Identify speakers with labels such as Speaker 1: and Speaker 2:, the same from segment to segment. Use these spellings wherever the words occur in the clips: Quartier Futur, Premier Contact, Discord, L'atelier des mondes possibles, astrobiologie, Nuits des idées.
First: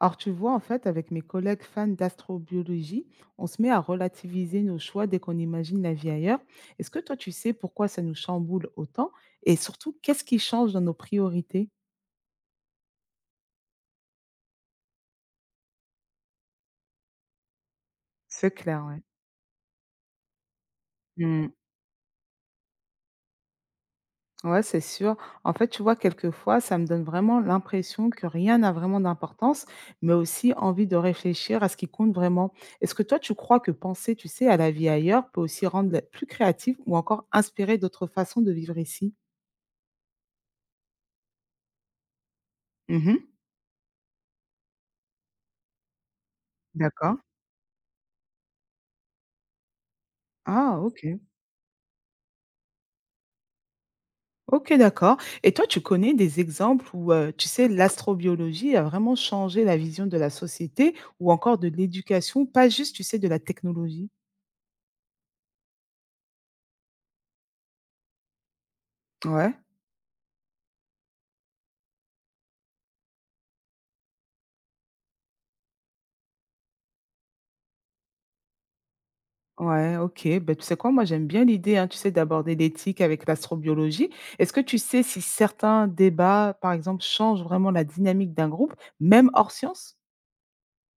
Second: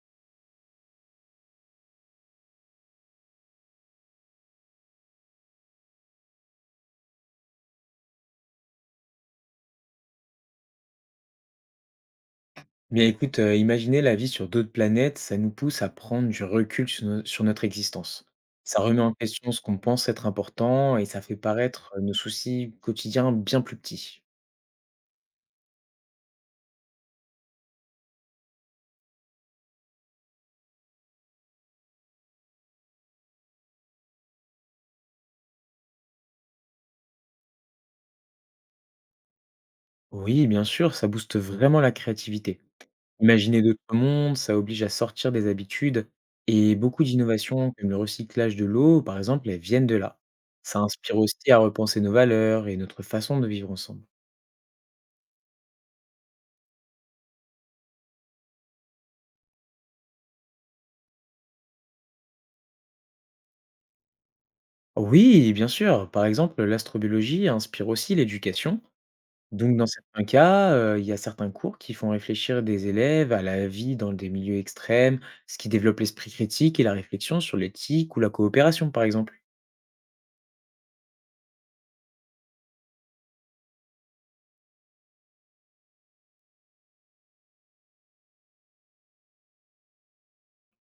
Speaker 1: Alors tu vois, en fait, avec mes collègues fans d'astrobiologie, on se met à relativiser nos choix dès qu'on imagine la vie ailleurs. Est-ce que toi, tu sais pourquoi ça nous chamboule autant et surtout, qu'est-ce qui change dans nos priorités?
Speaker 2: Bien écoute, imaginer la vie sur d'autres planètes, ça nous pousse à prendre du recul sur no sur notre existence.
Speaker 1: C'est
Speaker 2: Ça
Speaker 1: clair,
Speaker 2: remet
Speaker 1: ouais.
Speaker 2: en question ce qu'on pense être important et ça fait
Speaker 1: Mm.
Speaker 2: paraître, nos soucis quotidiens bien plus petits.
Speaker 1: Ouais, c'est sûr. En fait, tu vois, quelquefois, ça me donne vraiment l'impression que rien n'a vraiment d'importance, mais aussi envie de réfléchir à ce qui compte vraiment. Est-ce que toi, tu crois que penser, tu sais, à la vie ailleurs peut aussi rendre plus créative ou encore inspirer d'autres façons de vivre ici?
Speaker 2: Oui, bien sûr, ça booste vraiment la créativité.
Speaker 1: Mhm.
Speaker 2: Imaginer d'autres mondes, ça oblige à sortir des habitudes et beaucoup
Speaker 1: D'accord.
Speaker 2: d'innovations comme le recyclage de l'eau par exemple, elles viennent de là. Ça
Speaker 1: Ah,
Speaker 2: inspire
Speaker 1: OK.
Speaker 2: aussi à repenser nos valeurs et notre façon de vivre ensemble.
Speaker 1: OK, d'accord. Et toi, tu connais des exemples où, tu sais, l'astrobiologie a vraiment changé la vision de la société ou encore de l'éducation, pas juste, tu sais, de la technologie?
Speaker 2: Oui, bien sûr, par exemple, l'astrobiologie inspire aussi l'éducation.
Speaker 1: Ouais,
Speaker 2: Donc dans certains cas, il y a certains cours qui font réfléchir des élèves à la vie dans des milieux extrêmes, ce qui développe l'esprit critique et la réflexion sur l'éthique ou la coopération, par exemple.
Speaker 1: ouais, OK. Ben tu sais quoi? Moi, j'aime bien l'idée, hein, tu sais, d'aborder l'éthique avec l'astrobiologie. Est-ce que tu sais si certains débats, par exemple, changent vraiment la dynamique d'un groupe, même hors sciences?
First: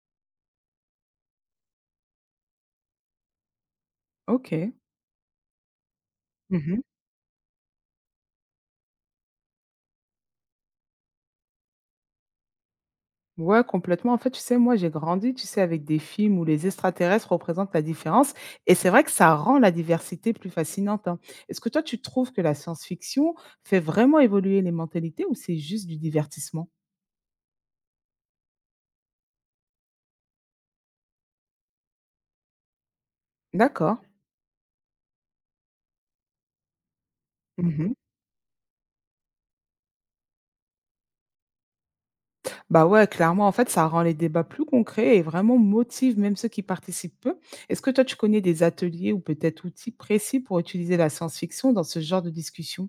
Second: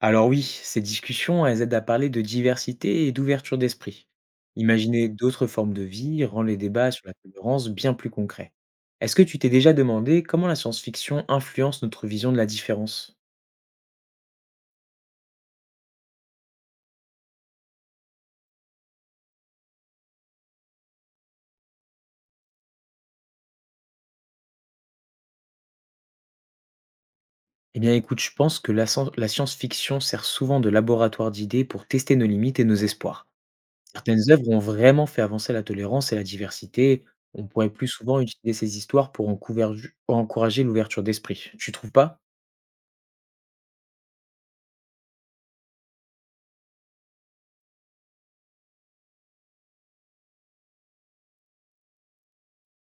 Speaker 2: Alors oui, ces discussions, elles aident à parler de diversité et d'ouverture d'esprit.
Speaker 1: OK.
Speaker 2: Imaginer d'autres formes de vie rend les
Speaker 1: Mmh.
Speaker 2: débats sur la tolérance bien plus concrets. Est-ce que tu t'es déjà demandé comment la science-fiction influence notre vision de la différence?
Speaker 1: Ouais, complètement. En fait, tu sais, moi, j'ai grandi, tu sais, avec des films où les extraterrestres représentent la différence. Et c'est vrai que ça rend la diversité plus fascinante, hein. Est-ce que toi, tu trouves que la science-fiction fait vraiment évoluer les mentalités ou c'est juste du divertissement?
Speaker 2: Eh bien écoute, je pense que la science-fiction sert souvent de laboratoire d'idées pour tester nos limites et nos espoirs.
Speaker 1: D'accord.
Speaker 2: Certaines œuvres ont vraiment fait avancer la tolérance et la diversité. On pourrait plus
Speaker 1: Mhm.
Speaker 2: souvent utiliser ces histoires pour encourager l'ouverture d'esprit. Tu trouves pas?
Speaker 1: Bah ouais, clairement, en fait, ça rend les débats plus concrets et vraiment motive même ceux qui participent peu. Est-ce que toi, tu connais des ateliers ou peut-être outils précis pour utiliser la science-fiction dans ce genre de discussion?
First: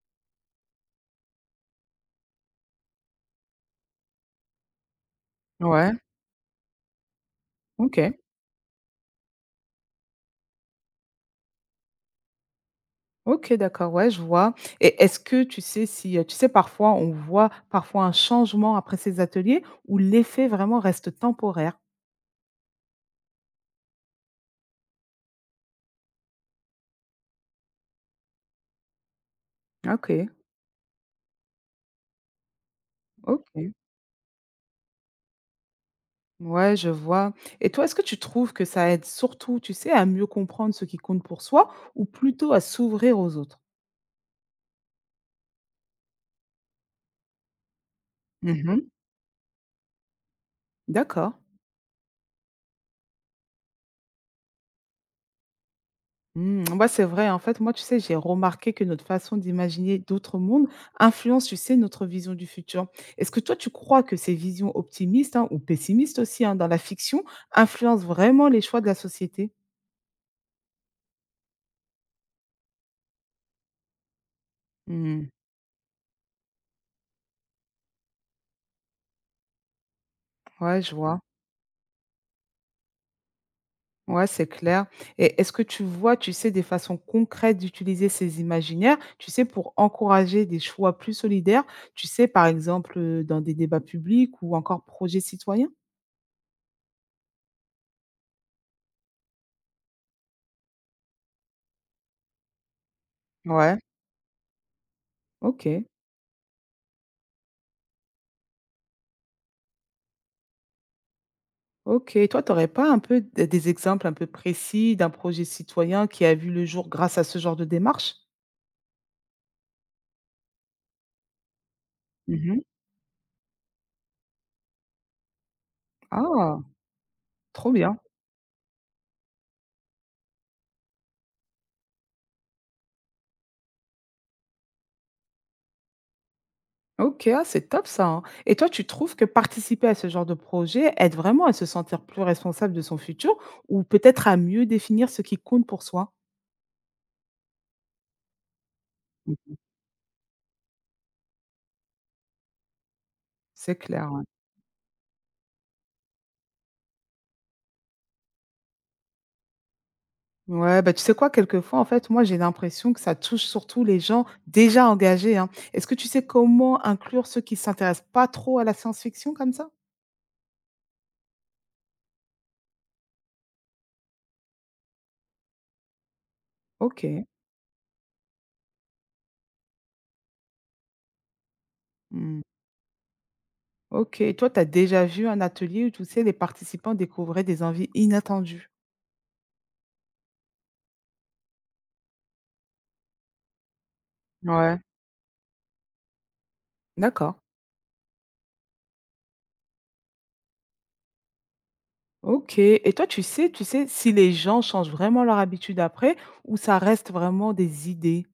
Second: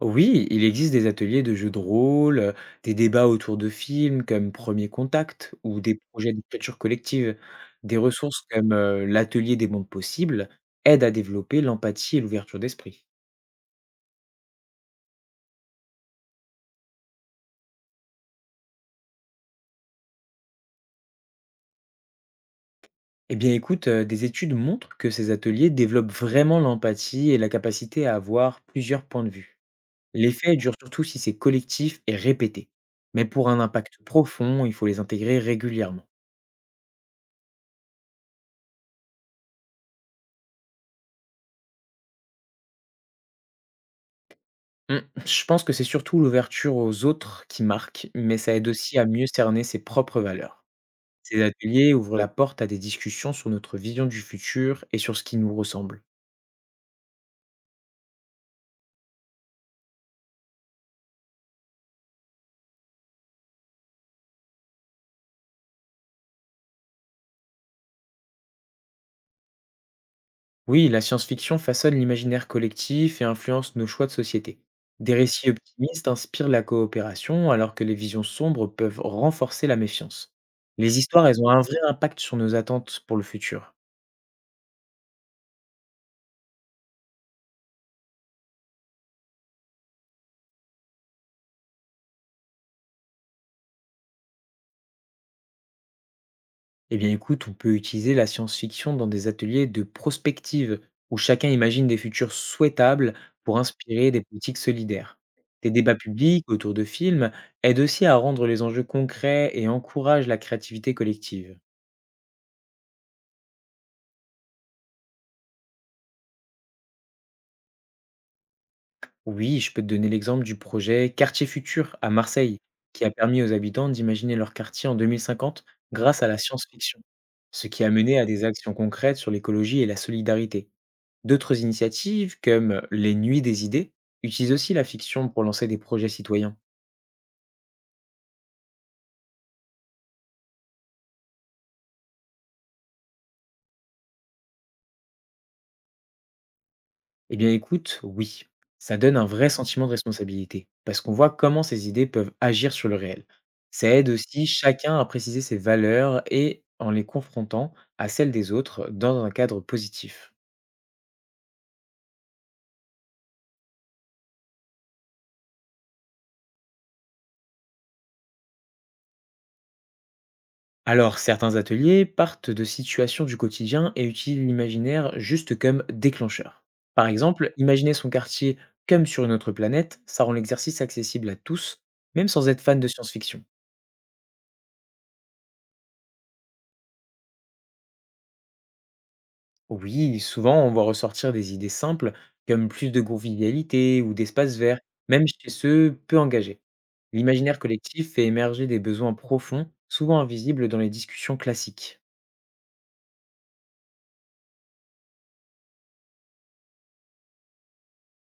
Speaker 2: Oui, il existe des ateliers de jeux de rôle, des débats autour de films comme Premier Contact ou
Speaker 1: Ouais,
Speaker 2: des projets d'écriture collective. Des
Speaker 1: OK.
Speaker 2: ressources comme l'atelier des mondes possibles aident à développer l'empathie et l'ouverture d'esprit.
Speaker 1: OK, d'accord, ouais, je vois. Et est-ce que tu sais si, tu sais, parfois, on voit parfois un changement après ces ateliers où l'effet vraiment reste temporaire?
Speaker 2: Eh bien écoute, des études montrent que ces ateliers développent vraiment l'empathie et la capacité à avoir plusieurs points de vue.
Speaker 1: OK,
Speaker 2: L'effet dure surtout si c'est collectif et répété. Mais pour un
Speaker 1: OK.
Speaker 2: impact profond, il faut les intégrer régulièrement.
Speaker 1: Ouais, je vois. Et toi, est-ce que tu trouves que ça aide surtout, tu sais, à mieux comprendre ce qui compte pour soi ou plutôt à s'ouvrir aux autres?
Speaker 2: Hmm, Je pense que c'est surtout l'ouverture aux autres qui marque, mais ça aide
Speaker 1: Mmh.
Speaker 2: aussi à mieux cerner ses propres valeurs.
Speaker 1: D'accord.
Speaker 2: Ces ateliers ouvrent la porte à des discussions sur notre vision du futur et sur ce qui nous ressemble.
Speaker 1: Mmh, ouais, c'est vrai. En fait, moi, tu sais, j'ai remarqué que notre façon d'imaginer d'autres mondes influence, tu sais, notre vision du futur. Est-ce que toi, tu crois que ces visions optimistes, hein, ou pessimistes aussi, hein, dans la fiction influencent vraiment les choix de la société?
Speaker 2: Oui, la science-fiction façonne l'imaginaire collectif et influence nos choix de société. Des
Speaker 1: Mmh,
Speaker 2: récits optimistes inspirent la coopération, alors que les visions sombres peuvent renforcer la méfiance.
Speaker 1: ouais, je
Speaker 2: Les
Speaker 1: vois.
Speaker 2: histoires, elles ont un vrai impact sur nos attentes pour le futur.
Speaker 1: Ouais, c'est clair. Et est-ce que tu vois, tu sais, des façons concrètes d'utiliser ces imaginaires, tu sais, pour encourager des choix plus solidaires, tu sais, par exemple, dans des débats publics ou encore projets citoyens?
Speaker 2: Eh bien écoute, on peut utiliser la science-fiction dans des ateliers de prospective, où chacun imagine des futurs souhaitables pour
Speaker 1: Ouais,
Speaker 2: inspirer des politiques solidaires. Des
Speaker 1: OK.
Speaker 2: débats publics autour de films aident aussi à rendre les enjeux concrets et encouragent la créativité collective.
Speaker 1: OK, toi, tu aurais pas un peu d des exemples un peu précis d'un projet citoyen qui a vu le jour grâce à ce genre de démarche?
Speaker 2: Oui, je peux te donner l'exemple du projet Quartier Futur à Marseille,
Speaker 1: Mmh.
Speaker 2: qui a permis aux habitants d'imaginer leur quartier en 2050 grâce à la
Speaker 1: Ah!
Speaker 2: science-fiction, ce
Speaker 1: Trop
Speaker 2: qui a
Speaker 1: bien.
Speaker 2: mené à des actions concrètes sur l'écologie et la solidarité. D'autres initiatives, comme les Nuits des idées, utilisent aussi la fiction pour lancer des projets citoyens.
Speaker 1: OK, ah, c'est top ça, hein. Et toi, tu trouves que participer à ce genre de projet aide vraiment à se sentir plus responsable de son futur ou peut-être à mieux définir ce qui compte pour soi?
Speaker 2: Eh bien, écoute, oui, ça donne un vrai
Speaker 1: Mmh.
Speaker 2: sentiment de responsabilité, parce qu'on voit comment ces idées peuvent agir sur le réel.
Speaker 1: C'est
Speaker 2: Ça aide
Speaker 1: clair, ouais.
Speaker 2: aussi chacun à préciser ses valeurs et en les confrontant à celles des autres dans un cadre positif.
Speaker 1: Ouais, bah, tu sais quoi? Quelquefois, en fait, moi, j'ai l'impression que ça touche surtout les gens déjà engagés, hein. Est-ce que tu sais comment inclure ceux qui s'intéressent pas trop à la science-fiction comme ça?
Speaker 2: Alors, certains ateliers partent de situations du quotidien et utilisent l'imaginaire juste comme déclencheur. Par
Speaker 1: OK.
Speaker 2: exemple, imaginer son quartier comme sur une autre planète, ça rend l'exercice accessible à tous, même
Speaker 1: Mmh.
Speaker 2: sans être fan de science-fiction.
Speaker 1: OK. Et toi, tu as déjà vu un atelier où, tu sais, les participants découvraient des envies inattendues?
Speaker 2: Oui, souvent on voit ressortir des idées simples comme plus de convivialité ou d'espace vert,
Speaker 1: Ouais,
Speaker 2: même chez ceux peu engagés.
Speaker 1: d'accord.
Speaker 2: L'imaginaire collectif fait émerger des besoins profonds, souvent invisibles dans les discussions classiques.
Speaker 1: OK. Et toi, tu sais si les gens changent vraiment leur habitude après ou ça reste vraiment des idées?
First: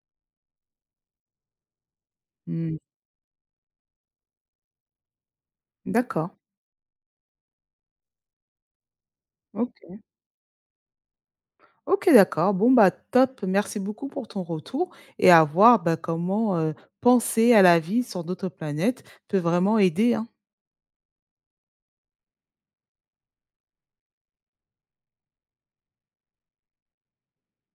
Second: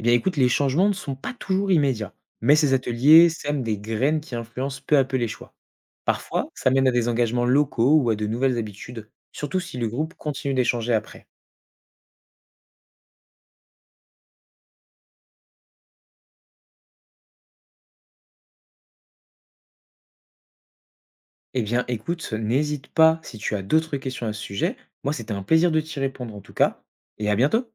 Speaker 2: Eh bien écoute, les changements ne sont pas toujours immédiats, mais ces
Speaker 1: Mmh,
Speaker 2: ateliers sèment des graines qui influencent peu à peu les choix.
Speaker 1: d'accord.
Speaker 2: Parfois, ça mène à des engagements locaux ou à de nouvelles habitudes, surtout si le
Speaker 1: OK.
Speaker 2: groupe continue d'échanger après.
Speaker 1: OK, d'accord. Bon, bah, top. Merci beaucoup pour ton retour et à voir, bah, comment, penser à la vie sur d'autres planètes peut vraiment aider, hein.
Speaker 2: Eh bien, écoute, n'hésite pas si tu as d'autres questions à ce sujet. Moi, c'était un plaisir de t'y répondre en tout cas, et à bientôt.